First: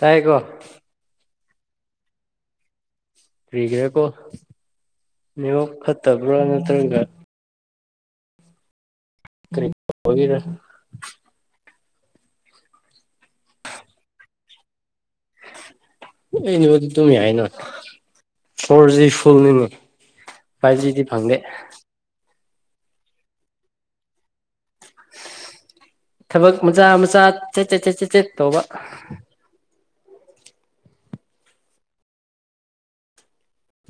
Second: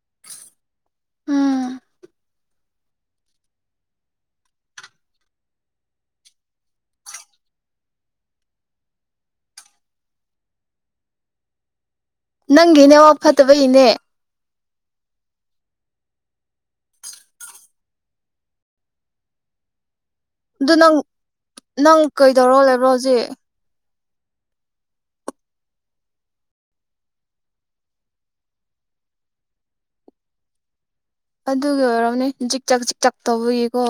ꯇꯥꯏꯀꯣ ꯎꯝ ꯀ꯭ꯔꯤꯒꯤꯔꯥꯀꯣ ꯅꯦꯠꯋꯥꯔꯀ ꯐꯠꯇꯕ꯭ꯔꯥ ꯅꯠꯇ꯭ꯔꯒ ꯀꯔꯤꯒꯤ ꯑꯣꯢꯒꯦꯔꯥ ꯅꯪꯒꯤ ꯅꯦꯠꯋꯥꯔꯀ ꯐꯠꯇꯕꯒꯤꯅꯦ ꯑꯩ ꯅꯦꯠꯋꯥꯔꯀꯇꯤ ꯗꯨꯝ ꯌꯥꯏꯅꯥ ꯐꯣꯔꯖꯤ ꯐꯨꯜꯅꯤꯅꯦ ꯑꯗꯨ ꯐꯥꯏꯚ ꯅꯪ ꯖꯤꯗꯤ ꯐꯪꯗꯦ ꯅꯪ ꯀꯩ ꯇꯧꯔꯒ ꯂꯩꯕ꯭ꯔꯣ ꯍꯧꯖꯤꯛ ꯊꯕꯛ ꯃꯆꯥ ꯃꯆꯥ ꯆꯠ ꯆꯠ ꯆꯠ ꯆꯠ ꯆꯠ ꯇꯧꯕ ꯑꯗꯨꯒꯤ ꯑꯣꯏꯔꯝꯅꯤ ꯖꯤꯛ ꯆꯥꯛ ꯖꯤꯛ ꯆꯥꯛ ꯇꯧꯕꯒꯤꯀꯣ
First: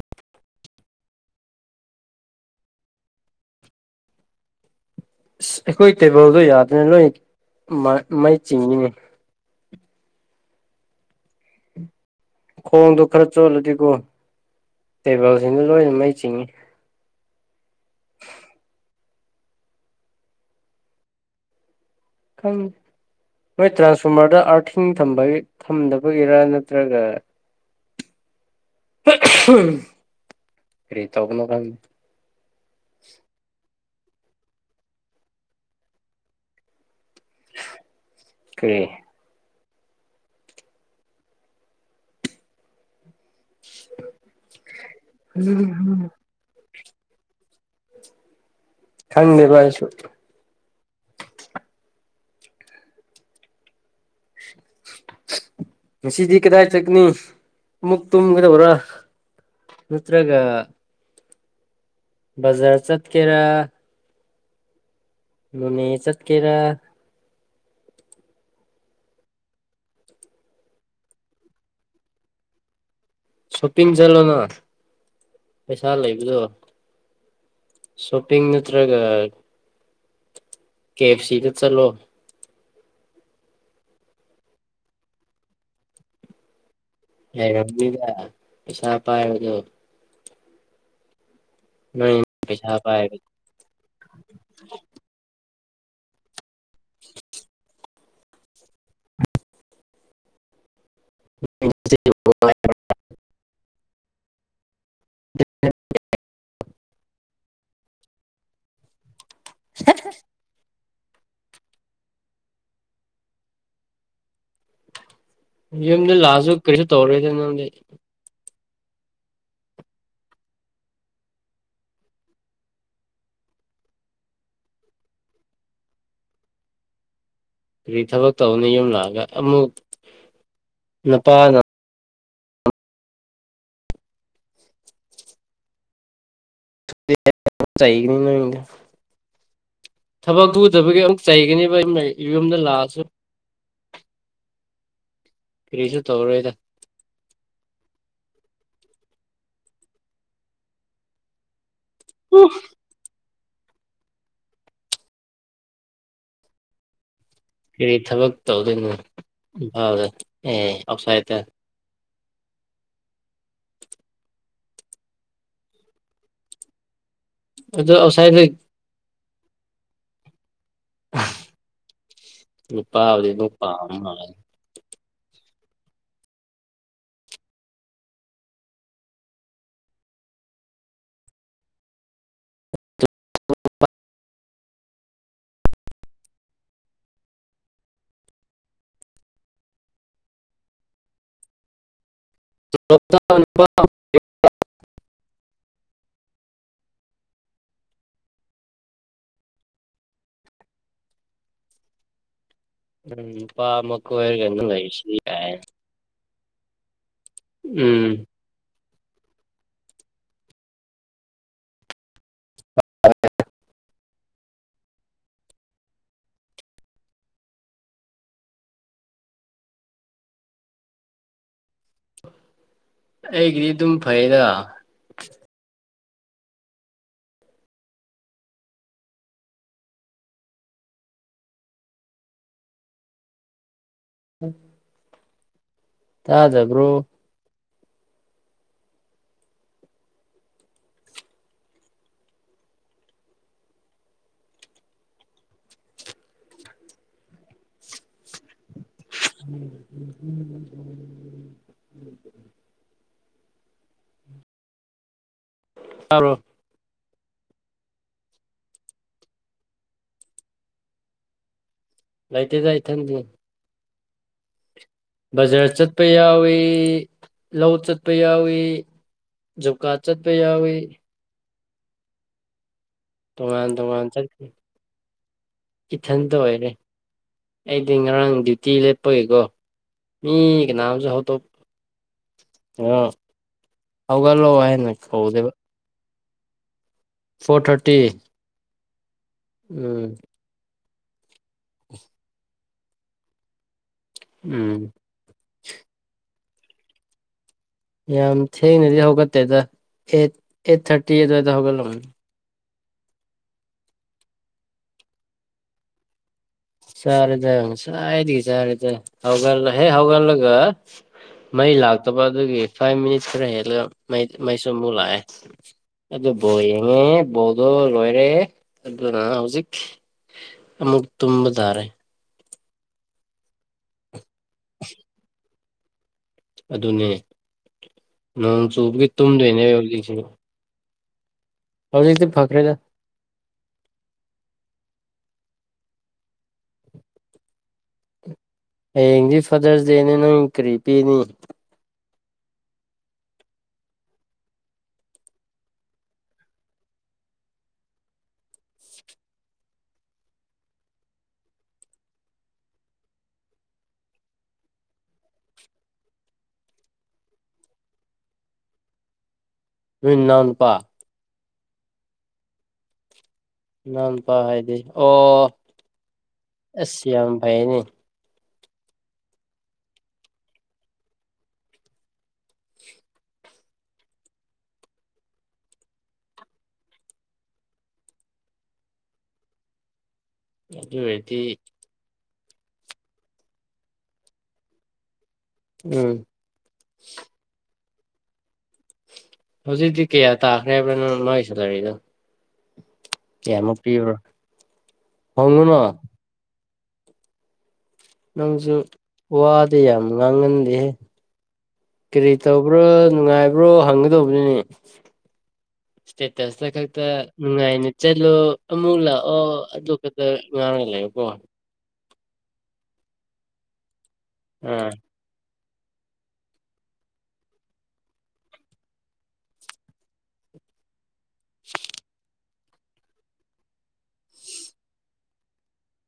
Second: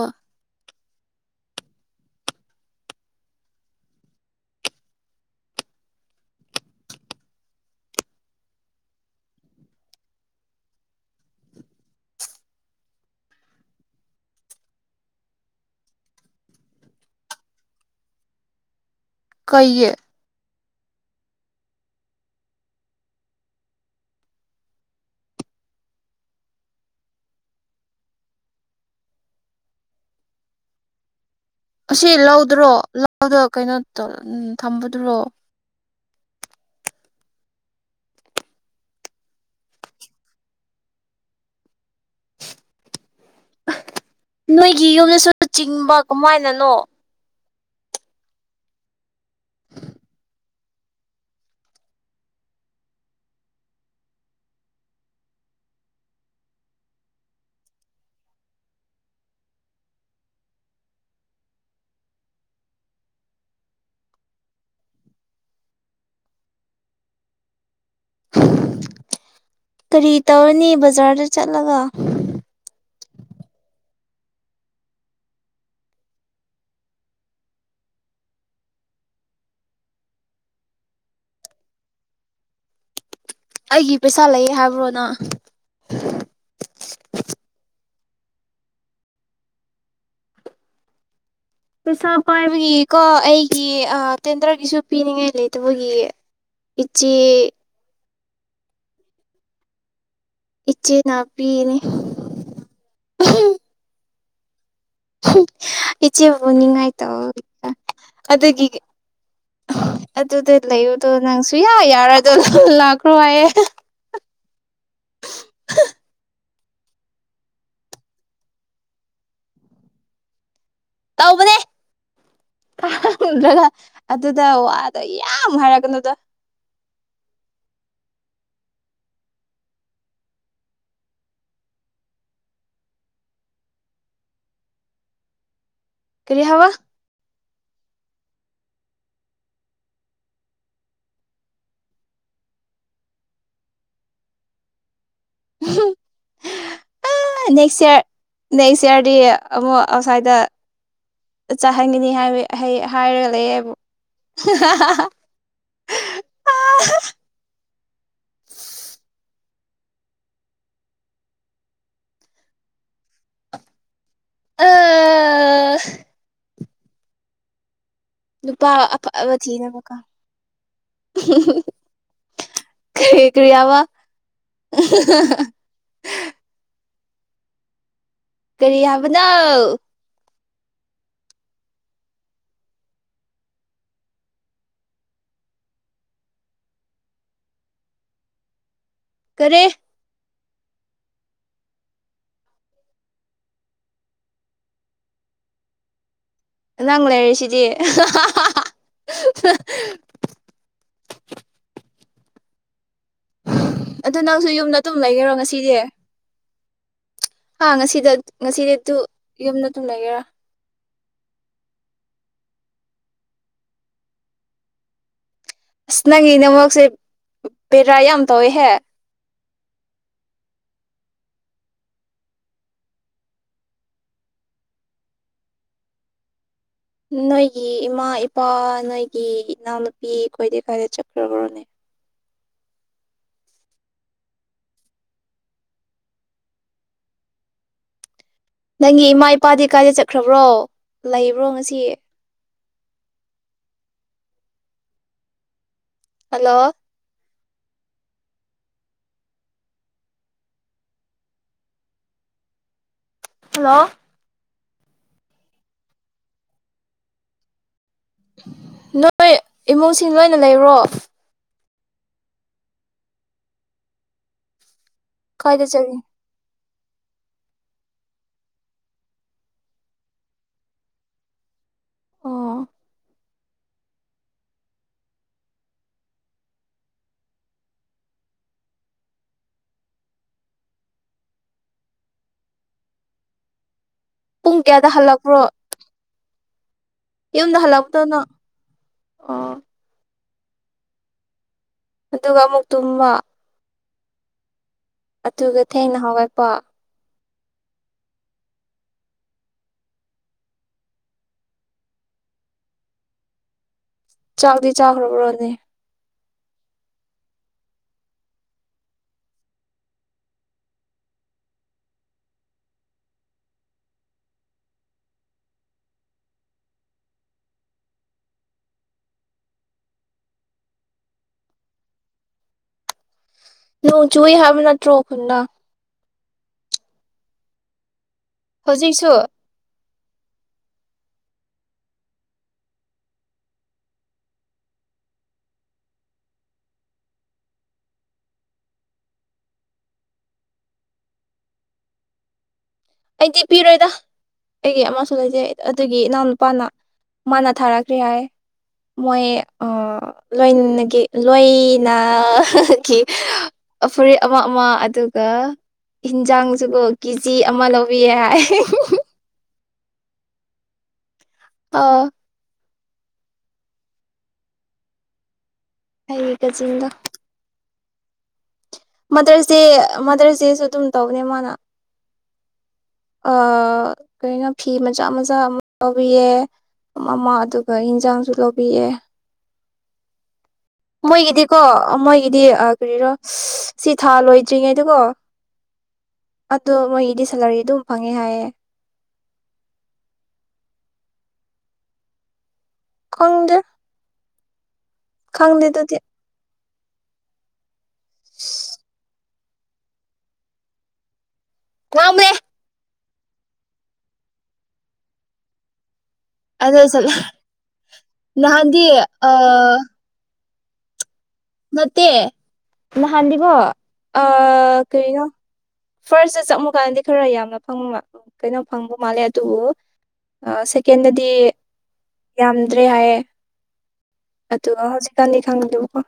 ꯑꯁ ꯑꯩꯈꯣꯏ ꯇꯦꯕꯜꯗꯣ ꯌꯥꯗꯔꯦ ꯂꯣꯏ ꯃꯩꯩ ꯆꯤꯡꯉꯤꯅꯦ ꯈꯣꯡꯗꯣ ꯈꯔ ꯆꯣꯜꯂꯗꯤꯀꯣ ꯇꯦꯕꯜꯁꯤꯅ ꯂꯣꯏꯅ ꯃꯩ ꯆꯤꯡꯉꯤ ꯀꯩꯒꯤ ꯈꯪ ꯅꯣꯏ ꯇ꯭ꯔꯥꯟꯁꯐꯣꯔꯃꯔꯗ ꯑꯥꯔꯊꯤꯡ ꯊꯝꯕꯒꯤ ꯊꯝꯗꯕꯒꯤꯔ ꯅꯠꯇ꯭ꯔꯒ ꯀꯔꯤ ꯇꯧꯕꯅꯣ ꯈꯪ ꯑꯁꯤ ꯂꯧꯗ꯭ꯔꯣ ꯂꯧꯗ ꯀꯩꯅꯣ ꯎꯝ ꯊꯝꯕꯗꯨꯔꯣ ꯀꯩ ꯅꯣꯏꯒꯤ ꯌꯨꯝꯗꯁꯨ ꯆꯤꯡꯕ ꯀꯃꯥꯏꯅꯅꯣ ꯈꯪꯗꯦꯚꯥꯏꯑꯩꯁꯨ ꯉꯁꯤꯗꯤ ꯀꯗꯥꯏ ꯆꯠꯅꯤ ꯑꯃꯨꯛ ꯇꯨꯝꯒꯗꯕꯔ ꯅꯠꯇ꯭ꯔꯒ ꯕꯖꯥꯔ ꯆꯠꯀꯦꯔꯥ ꯅꯣꯅꯦ ꯆꯠꯀꯦꯔꯥ ꯀꯔꯤ ꯇꯧꯔꯅꯤ ꯕꯖꯥꯔꯗ ꯆꯠꯂꯒ ꯁꯣꯞꯄꯤꯡ ꯆꯠꯂꯣꯅ ꯄꯩꯁꯥ ꯂꯩꯕꯗꯣ ꯁꯣꯞꯄꯤꯡ ꯅꯠꯇ꯭ꯔꯒ ꯀꯦ ꯑꯦꯐ ꯁꯤꯗ ꯆꯠꯂꯣ ꯑꯩꯒꯤ ꯄꯩꯁꯥ ꯂꯩꯌꯦ ꯍꯥꯏꯕ꯭ꯔꯣꯅ ꯄꯁꯥꯄ ꯄꯩꯁꯥ ꯄꯥꯏꯕꯒꯤ ꯄꯩꯁꯥ ꯀꯣ ꯄꯥꯏꯕ ꯑꯩꯒꯤ ꯇꯦꯟꯗ꯭ꯔꯒꯤꯁꯨ ꯄꯤꯅꯤꯡꯉꯥꯏ ꯂꯩꯇꯦ ꯑꯗꯨꯒꯤ ꯏꯆꯦ ꯏꯆꯦ ꯉꯅꯥꯄꯤꯤꯅꯦ [unintelligible] ꯏꯆꯦꯕꯨ ꯉꯥꯏ ꯇꯧ ꯑꯗꯨꯒꯤ ꯑꯗꯨꯗ ꯂꯩꯔꯨꯗꯣ ꯅꯪ ꯁꯌꯥ ꯌꯥꯔꯗꯣ ꯂ ꯂꯥꯛꯈ꯭ꯔꯣ ꯍꯥꯏꯌꯦ ꯅ ꯂꯥꯖꯨꯛ ꯀꯔꯤꯁ ꯇꯣꯜꯂꯤ ꯇꯧꯕꯅꯦ꯭ꯔ ꯑꯗꯨꯗ ꯋꯥꯗ ꯌꯥꯝ ꯍꯥꯏꯔꯛꯀꯅꯨꯗ ꯀ ꯊꯕꯛ ꯇꯧꯅ ꯌꯨꯝ ꯂꯥꯛꯑꯒ ꯑꯃꯨꯛ ꯅꯨꯄꯥꯅ ꯀꯔꯤꯍꯋꯥ ꯊꯕꯛ ꯇꯨꯗꯕꯒꯤ ꯑꯃꯨꯛ ꯆꯩꯒꯅꯦꯕ ꯌꯨꯝꯗ ꯂꯥꯛꯑꯁꯨ ꯀꯔꯤꯁꯨ ꯇꯧꯔꯣꯏꯗ ꯑ ꯅꯦꯛꯁ ꯏꯌꯔ ꯅꯦꯛꯁ ꯏꯌꯥꯔꯗꯤ ꯑꯃꯨꯛ ꯑꯥꯎꯠꯁꯥꯏꯗ ꯆꯥꯍꯟꯒꯅꯤ ꯍꯥꯏꯕ ꯑꯩ ꯍꯥꯏꯔꯒ ꯂꯩ [unintelligible] ꯐ ꯊꯕꯛ ꯇꯧꯗꯣꯏꯅꯤ ꯐ ꯑꯦ ꯑꯐꯁꯥꯏꯠꯇ ꯑꯥ ꯑꯗꯣ ꯑꯥꯎꯠꯁꯥꯏꯗꯠꯇ ꯂꯨꯄꯥ ꯑꯕ ꯊꯤꯅꯕꯀꯥ ꯀ ꯅꯨꯄꯥꯕꯨꯗꯤ ꯑꯗꯨꯝ ꯀꯔꯤꯌꯥꯕ ꯑ ꯄꯥꯝ ꯃꯥꯜꯂꯦ ꯀꯔꯤ ꯍꯥꯏꯕꯅ ꯎ [unintelligible] ꯀꯔꯤ [unintelligible] ꯅꯪ ꯂꯩꯔꯁꯤꯗꯤ ꯎꯝ ꯄꯃꯛ ꯑꯗꯨ ꯑꯣꯏꯔ ꯅꯪꯁꯨ ꯌꯨꯝꯗ ꯑꯗꯨꯝ ꯃꯩꯁ ꯂꯩꯒꯦꯔꯣ ꯉꯁꯤꯗꯤ ꯍꯥ ꯉꯁꯤꯗ ꯉꯁꯤꯗ ꯑꯗꯨꯗꯨ ꯌꯨꯝꯅ ꯊꯨꯝ ꯂꯩꯒꯦꯔꯥ ꯑꯁ ꯅꯪꯒꯤ ꯅꯃꯛꯁꯦ ꯕꯦꯔꯥ ꯌꯥꯝ ꯇꯧꯋꯦꯍꯦ ꯑꯩꯒꯤꯗꯤ ꯑꯗꯨꯝ ꯐꯩꯗ ꯅꯣꯏꯒꯤ ꯏꯃꯥ ꯏꯄꯥ ꯅꯣꯏꯒꯤ ꯏꯅꯥꯎꯅꯨꯄꯤ ꯀꯣꯏꯗ ꯀꯥꯏꯗ ꯆꯠꯈ꯭ꯔꯕ꯭ꯔꯣꯅꯦ ꯎꯝ ꯇꯥꯗꯕ꯭ꯔꯣ ꯅꯪꯒꯤ ꯏꯃꯥ ꯏꯄꯥꯗꯤ ꯀꯥꯏꯗ ꯆꯠꯈ꯭ꯔꯕ꯭ꯔꯣ ꯂꯩꯕ꯭ꯔꯣ ꯉꯁꯤ ꯍꯜꯂꯣ ꯎꯝ ꯍꯜꯂꯣ ꯇꯔꯣ ꯅꯣꯏ ꯏꯃꯨꯡꯁꯤꯡ ꯂꯣꯏꯅ ꯂꯩꯔꯣ ꯂꯥꯏꯇꯗꯥꯏ ꯊ ꯀꯥꯏꯗ ꯖꯔ ꯆꯠꯂꯤ ꯆꯠꯄꯩ ꯌꯥ ꯑꯣꯏꯣꯏ ꯂꯧ ꯆꯠꯄ ꯌꯥꯎꯏ ꯖꯨꯀꯥ ꯆꯠꯄ ꯌꯥꯎꯏ ꯑꯣ ꯇꯣꯉꯥꯟ ꯇꯣꯉꯥꯟ ꯆꯠꯀꯦ ꯏꯊꯟꯇ ꯑꯣꯏꯔꯦ ꯑꯩꯗꯤ ꯉꯔꯥꯡ ꯗ꯭ꯌꯨꯇꯤ ꯂꯦꯞꯄꯒꯤꯀꯣ ꯃꯤ ꯀꯅꯥꯝꯨ ꯍꯧꯗꯣꯛꯄ ꯑꯣ ꯍꯧꯧꯒꯂꯣ ꯄꯨꯡ ꯀꯌꯥꯗ ꯍꯥꯏꯅ ꯍꯜꯂꯛꯄ꯭ꯔꯣ ꯀꯧꯗꯕ ꯌꯨꯝꯗ ꯍꯜꯂꯥꯎꯛꯇꯅ ꯎꯝ ꯑꯗꯨꯒ ꯑꯃꯨꯛ ꯇꯨꯝꯕ ꯎꯝ ꯑꯊꯒ ꯊꯦꯡꯩꯅ ꯍꯋꯥ ꯄ [unintelligible] ꯌꯥꯝ ꯊꯦꯡꯅꯗꯤ ꯍꯧꯒꯠꯇꯦꯗ ꯑꯩꯠ ꯑꯩꯠ ꯊꯥꯔꯇꯤ ꯑꯗꯨꯋꯥꯏꯗ ꯍꯧꯒꯠꯂꯝꯅꯦ ꯆꯥꯛꯗꯤ ꯆꯥꯈ꯭ꯔꯕ꯭ꯔꯣꯗꯤ ꯆꯥꯔꯦꯗ ꯉꯁꯥꯏꯗꯒꯤ ꯆꯥꯔꯦꯗ ꯍꯧꯂ ꯍꯦꯛ ꯍꯧꯒꯠꯂꯒ ꯃꯩ ꯂꯥꯛꯇꯕ ꯑꯗꯨꯒꯤ ꯐꯥꯏꯚ ꯃꯤꯅꯤꯠꯁ ꯈꯔ ꯍꯦꯜꯂꯒꯩ ꯃꯩꯁꯨ ꯑꯃꯨꯛ ꯂꯥꯛꯑꯦ ꯑꯗꯨ ꯕꯣ ꯌꯦꯡꯉꯦ ꯕꯣꯗꯣ ꯂꯣꯏꯔꯦ ꯑꯗꯨꯅ ꯍꯧꯖꯤꯛ ꯑꯃꯨꯛ ꯇꯨꯝꯃ ꯇꯔꯦ ꯂ [unintelligible] ꯆꯨꯏ ꯍꯥꯏꯕꯅ ꯇ꯭ꯔꯣ ꯈꯨꯅ ꯑꯗꯨꯅꯦ ꯅꯪ ꯆꯨꯞꯒꯤ ꯍꯧꯖꯤꯛꯁꯨ ꯇꯨꯝꯗꯦꯅꯦ ꯌ ꯎ [unintelligible] ꯍꯧꯗꯤꯗꯤ ꯐꯥꯈ꯭ꯔꯦꯗ ꯍꯌꯦꯡꯗꯤ ꯐꯥꯗꯔꯁ ꯗꯦꯅꯦ ꯅꯣꯏ ꯀꯔꯤ ꯄꯤꯅꯤ ꯑꯩꯗꯤ ꯄꯤꯔꯣꯏꯗ ꯑꯩꯒꯤ ꯑꯃꯁꯨ ꯂꯩꯖꯩ ꯑꯗꯨꯒꯤ ꯏꯅꯥꯎꯅꯨꯄꯥꯅ ꯃꯥꯅ ꯊꯥꯔꯛꯈ꯭ꯔꯦ ꯍꯥꯏ ꯃꯣꯏ ꯂꯣꯏꯅꯒꯤ ꯂꯣꯏꯅꯒꯤ ꯐꯨꯔꯤꯠ ꯑꯃ ꯑꯃ ꯑꯗꯨꯒ ꯏꯟꯖꯥꯡꯁꯤꯒ ꯀꯦꯖꯤ ꯑꯃ ꯂꯧ ꯌꯥ ꯃꯤꯟꯅꯄꯥ ꯑꯥ ꯅꯥꯟ ꯄ ꯍꯥꯏꯗꯤ ꯑꯣ ꯑꯩꯒꯤ ꯀꯖꯤꯟꯗꯣ ꯑꯁꯤ ꯌꯥꯝ ꯐꯥꯏꯅꯦ ꯃꯥꯇꯔꯁꯦ ꯃꯥꯇꯔꯁꯦꯁꯨ ꯑꯗꯨꯝ ꯇꯧꯅꯦ ꯃꯥꯅ ꯀꯣ ꯐꯤ ꯃꯆꯥ ꯃꯆꯥ ꯑꯃ ꯂꯧꯕꯤꯌꯦ ꯑꯃ ꯑꯗꯨꯒ ꯌꯦꯟꯁꯥꯡꯁꯨ ꯂꯧꯕꯤꯌꯦ ꯑꯗꯨ ꯑꯣꯏꯔꯗꯤ ꯃꯣꯏꯒꯤꯗꯤꯀꯣ ꯃꯣꯏꯒꯤ ꯗꯤ ꯀꯔꯤꯔꯣ ꯁꯤ ꯊꯥ ꯂꯣꯏꯗ꯭ꯔꯤꯉꯩꯗꯨꯀꯣ ꯑ ꯎꯝ ꯑꯗꯨꯣ ꯃꯣꯏ ꯏꯗꯤ ꯁꯂꯔꯤ ꯑꯗꯨ ꯐꯪꯉꯦ ꯍꯥꯏꯌꯦꯦ ꯍꯧꯖꯤꯛꯇꯤ ꯀꯌꯥ ꯇꯥꯈ꯭ꯔꯦ ꯍꯥꯏꯕ꯭ꯔꯅꯣ ꯅꯥꯏ ꯁꯗꯔꯤꯅꯣ ꯀꯃꯛꯇꯤ ꯈꯪꯗꯦ ꯑꯣꯏꯔꯣ ꯈꯪꯗꯦ ꯐꯉꯅ ꯑꯗꯨꯗꯤ ꯅꯪꯁꯨ ꯋꯥꯗꯤ ꯌꯥꯝ ꯉꯥꯡꯍꯟꯗꯦꯍꯦ ꯉꯥꯡꯕꯅꯦ ꯀꯔꯤꯔꯤꯠꯇꯕ꯭ꯔꯣ ꯅꯨꯡꯉꯥꯏꯕ꯭ꯔꯣ ꯍꯪꯒꯗꯧꯕꯅꯤꯅꯦ ꯏꯁꯇꯦꯇꯁꯇ ꯑꯗꯨ ꯈꯛꯇ ꯅꯨꯡꯉꯥꯏꯅ ꯆꯠꯂꯣ ꯅꯍꯥꯟꯗꯤ ꯑꯃꯨꯛ ꯂꯥꯛꯑꯣ ꯑꯥ ꯑꯗꯨꯒ ꯈꯛꯇ ꯀꯉ ꯂꯩꯦ ꯏ ꯅꯠꯇꯦ ꯅꯍꯥꯟꯕꯤꯕ ꯑ ꯑꯥ ꯀꯔꯤꯣ ꯐꯥꯔꯁꯇ ꯆꯪꯉꯨꯀꯥꯟꯗꯗꯤ ꯈꯔ ꯌꯥꯝꯅ ꯐꯪ ꯀꯩꯅꯣ ꯐꯪꯕ ꯃꯥꯜꯂꯦ ꯑꯗꯨꯕꯨ ꯁꯦꯀꯦꯟꯗꯗꯤ ꯇꯦ ꯌꯥꯝꯗ꯭ꯔꯦ ꯍꯥꯏꯌꯦ ꯑꯗꯨꯒ ꯍꯧꯖꯤꯛꯀꯥꯟꯗꯤ ꯈꯪꯗꯦꯕꯀꯣ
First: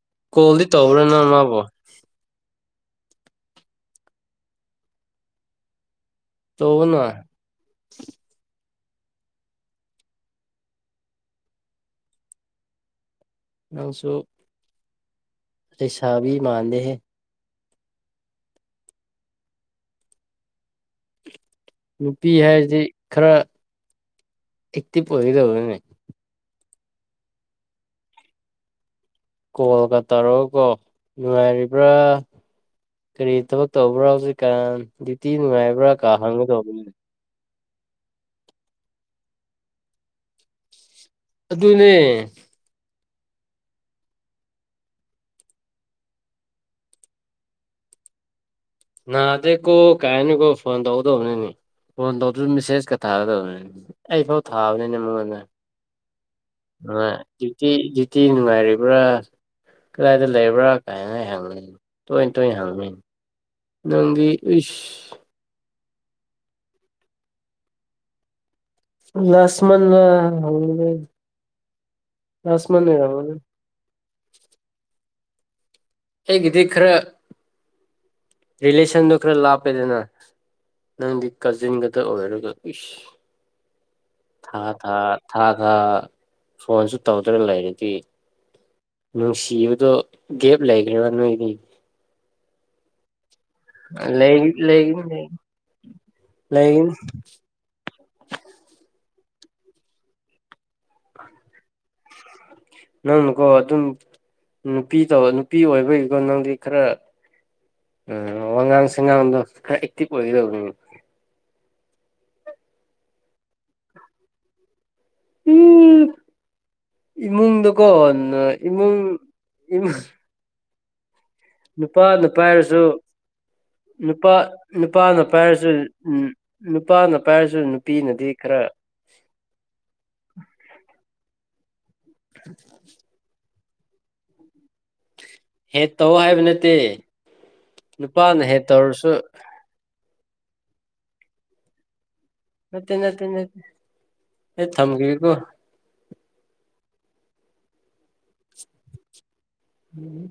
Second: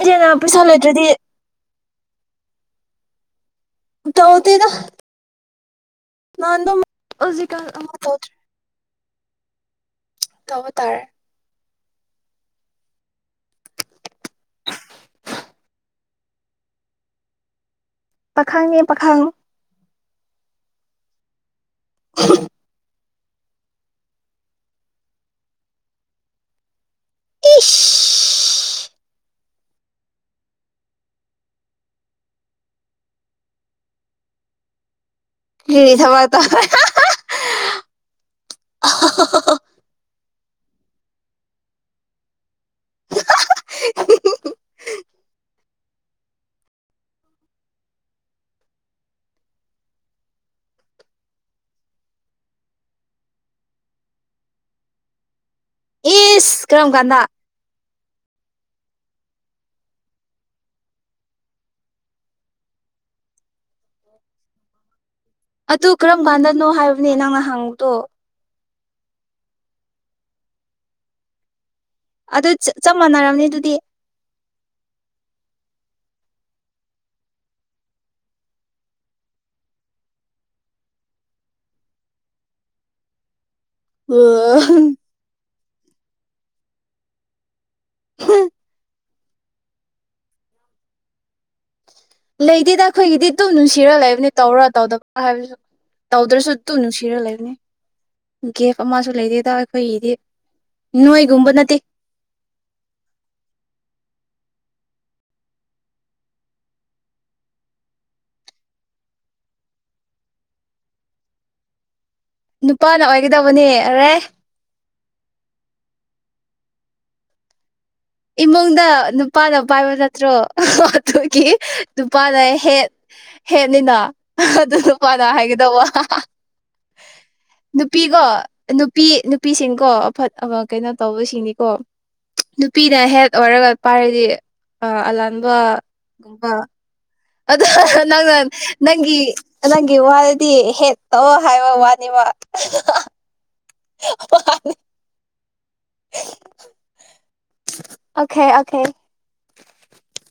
ꯑꯩꯅ ꯄꯩꯁꯥ ꯀꯣꯜꯗꯤ ꯂꯩꯇ꯭ꯔꯗꯤ ꯇꯕꯨꯔꯅꯃꯕꯣ ꯍꯧꯇꯩ ꯅ ꯅꯗ ꯇꯧꯒꯅꯣ ꯍꯧꯖꯤ ꯇꯧꯗ꯭ꯔꯦ ꯇꯕꯨ ꯇꯔ ꯅꯜꯁꯨ ꯄꯁꯥꯕꯤ ꯃꯥꯅꯗ ꯍꯦ ꯄꯥꯈꯥꯡꯉꯦ ꯄꯥꯈꯥꯡꯉ ꯅꯨꯨꯄꯤ ꯍꯥꯏꯗꯤ ꯈꯔ ꯑꯦꯛꯇꯤꯚ ꯑꯣꯏꯒꯗꯧꯕꯅꯦ ꯈꯨꯁ ꯀꯣꯜꯒ ꯇꯧꯔꯣꯀꯣ ꯅꯨꯡꯉꯥꯏꯔꯤꯕ꯭ꯔꯥ ꯀꯔꯤ ꯊꯕꯛ ꯇꯧꯕ꯭ꯔꯥ ꯍꯧꯖꯤꯛꯀꯥꯟ ꯭ꯌꯇꯤ ꯅꯨꯡꯉꯥꯏꯕ꯭ꯔꯥ ꯀꯥ ꯍꯪꯒꯗꯧꯕꯅꯤꯅꯦ ꯑꯍꯍꯍꯍ꯫ ꯑꯗꯨꯅꯦ꯫ [unintelligible] ꯅꯥꯗꯦꯀꯣ ꯀꯥꯏꯅꯀꯣ ꯐꯣꯟ ꯇꯧꯒꯗꯧꯕꯅꯤꯅꯦ ꯐꯣꯟ ꯇꯧꯗꯁꯨ ꯃꯦꯁꯦꯖꯀ ꯊꯥꯒꯗꯕꯅꯤ ꯑꯩ ꯐꯥꯎ ꯊꯥꯕꯅꯤꯅ ꯃꯉꯣꯟꯗ꯫ ꯏꯁ ꯀꯔꯝ ꯑ ꯀꯥꯟꯗ ꯇꯤꯇꯤ ꯗꯤꯇꯤ ꯅꯨꯡꯉꯥꯏꯔꯤ ꯕ꯭ꯔ ꯀꯗꯥꯏꯗ ꯂꯩꯕ꯭ꯔꯥ ꯀꯥꯏꯅ ꯍꯪꯉꯤ ꯇꯣꯏꯅ ꯇꯣꯏꯅ ꯍꯪꯅꯤ꯫ ꯅꯪꯗꯤ ꯏꯁ꯫ ꯑꯗꯨ ꯀꯔꯝ ꯀꯥꯟꯗꯅꯣ ꯍꯥꯏꯕꯅꯦ ꯅꯪꯅ ꯍꯪꯕꯗꯣ꯫ ꯂꯥꯁ ꯃꯟꯂꯥ [unintelligible] ꯑꯗꯨ ꯆꯞ ꯃꯥꯟꯅꯔꯕꯅꯤ ꯑꯗꯨꯗꯤ꯫ ꯑꯩꯒꯤꯗꯤ ꯈꯔ ꯔꯤꯂꯦꯁꯟꯗꯣ ꯈꯔ ꯂꯥꯞꯄꯦꯗꯅ ꯅꯪꯗꯤ ꯀꯖꯤꯟꯒꯗ ꯑꯣꯏꯔꯒ ꯏꯁ꯫ ꯑꯣ ꯊꯥ ꯊꯥ ꯊꯥ꯫ ꯑ ꯐꯣꯟꯁꯨ ꯇꯧꯗꯨꯅ ꯂꯩꯔꯤꯅꯤ꯫ [inaudible] ꯅꯨꯡꯁꯤꯕꯗꯣ ꯒꯦꯞ꯫ ꯂꯩꯒ꯭ꯔꯦꯕ ꯅꯣꯏꯗꯤ꯫ ꯂꯩꯗꯦꯗ ꯑꯈꯣꯏꯒꯤꯗꯤ꯫ ꯇꯨꯝ ꯅꯨꯡꯁꯤꯔ ꯂꯩꯕꯅꯦ ꯂꯩ ꯇꯧꯔ ꯇꯧꯗꯕ ꯂꯩꯒꯅꯤ ꯍꯥꯏꯕꯁꯨ ꯇꯧꯗ꯭ꯔꯁꯨ ꯑꯗꯨꯨꯝ ꯂꯩꯒꯅꯤ ꯅꯨꯡꯁꯤꯔ ꯂꯩꯕꯅꯤ ꯒꯦꯞ ꯑꯃꯁꯨ꯫ ꯂꯩꯗꯦꯗ ꯑꯩꯈꯣꯏꯒꯤꯗꯤ ꯅꯣꯏꯒꯨꯝꯕ ꯅꯠꯇꯦ꯫ ꯅꯪꯅꯀꯣ ꯑꯗꯨꯝ ꯅꯨꯄꯤ ꯇ ꯅꯨꯄꯤ ꯑꯣꯏꯕꯒꯤꯀꯣ ꯅꯪꯗꯤ ꯈꯔ ꯋꯥꯉꯥꯡ ꯁꯉꯥꯡꯗꯣ ꯈꯔ ꯑꯦꯛꯇꯤꯚ ꯑꯣꯏꯒꯗꯕꯅꯦ꯫ ꯅꯨꯄꯥꯅ ꯑꯣꯏꯒꯗꯕꯅꯦ ꯑꯔꯦ꯫ ꯎꯝ ꯏꯃꯨꯡꯗ꯫ ꯏꯃꯨꯡꯗ ꯅꯨꯄꯥꯅ ꯄꯥꯏꯕ ꯅꯠꯇ꯭ꯔꯣ꯫ [unintelligible] ꯑꯗꯨꯒꯤ ꯅꯨꯄꯥꯅ ꯍꯦꯠ ꯍꯦꯠꯅꯤꯅ ꯅꯨꯄꯥ ꯑꯗꯨ ꯅꯨꯄꯥꯅ ꯄꯥꯏꯔꯁꯨ ꯍꯥꯏꯒꯗꯧꯕ ꯎꯝ ꯅꯨꯄꯥꯅ ꯄꯥꯏꯔꯁꯨ ꯅꯨꯄꯤꯀꯣ ꯅꯨꯄꯤꯅꯗꯤ ꯈꯔ ꯅꯨꯄꯤ ꯅꯨꯄꯤꯁꯤꯡꯀꯣ ꯑꯐꯠ ꯀꯩꯅꯣ ꯇꯧꯕꯁꯤꯡꯅꯤ꯫ ꯀꯣ꯫ [inaudible] ꯄꯤꯅ ꯍꯦꯠ ꯑꯣꯏꯔꯒ꯫ ꯄꯥꯏꯔꯗꯤ ꯑ ꯑꯂꯥ ꯍꯦ ꯇꯧ ꯍꯥꯏꯕ ꯅꯠꯇꯦ꯫ ꯑ ꯅꯪꯅ ꯅꯨꯄꯥꯅ ꯍꯦꯠ ꯇꯧꯔꯁꯨ ꯅꯪꯒꯤ ꯅꯪ꯫ ꯒꯤ ꯋꯥꯗꯨꯗꯤ ꯍꯦꯠꯇꯣ ꯍꯥꯏꯕ ꯋꯥꯅꯦꯕ꯫ ꯅꯠꯇꯦ ꯅꯠꯇꯦ ꯅꯠꯇꯦ꯫ ꯊꯝꯒꯤꯒꯦ ꯀꯣ꯫ [inaudible] ꯑꯈꯦ ꯑꯈꯦ꯫ ꯎꯝ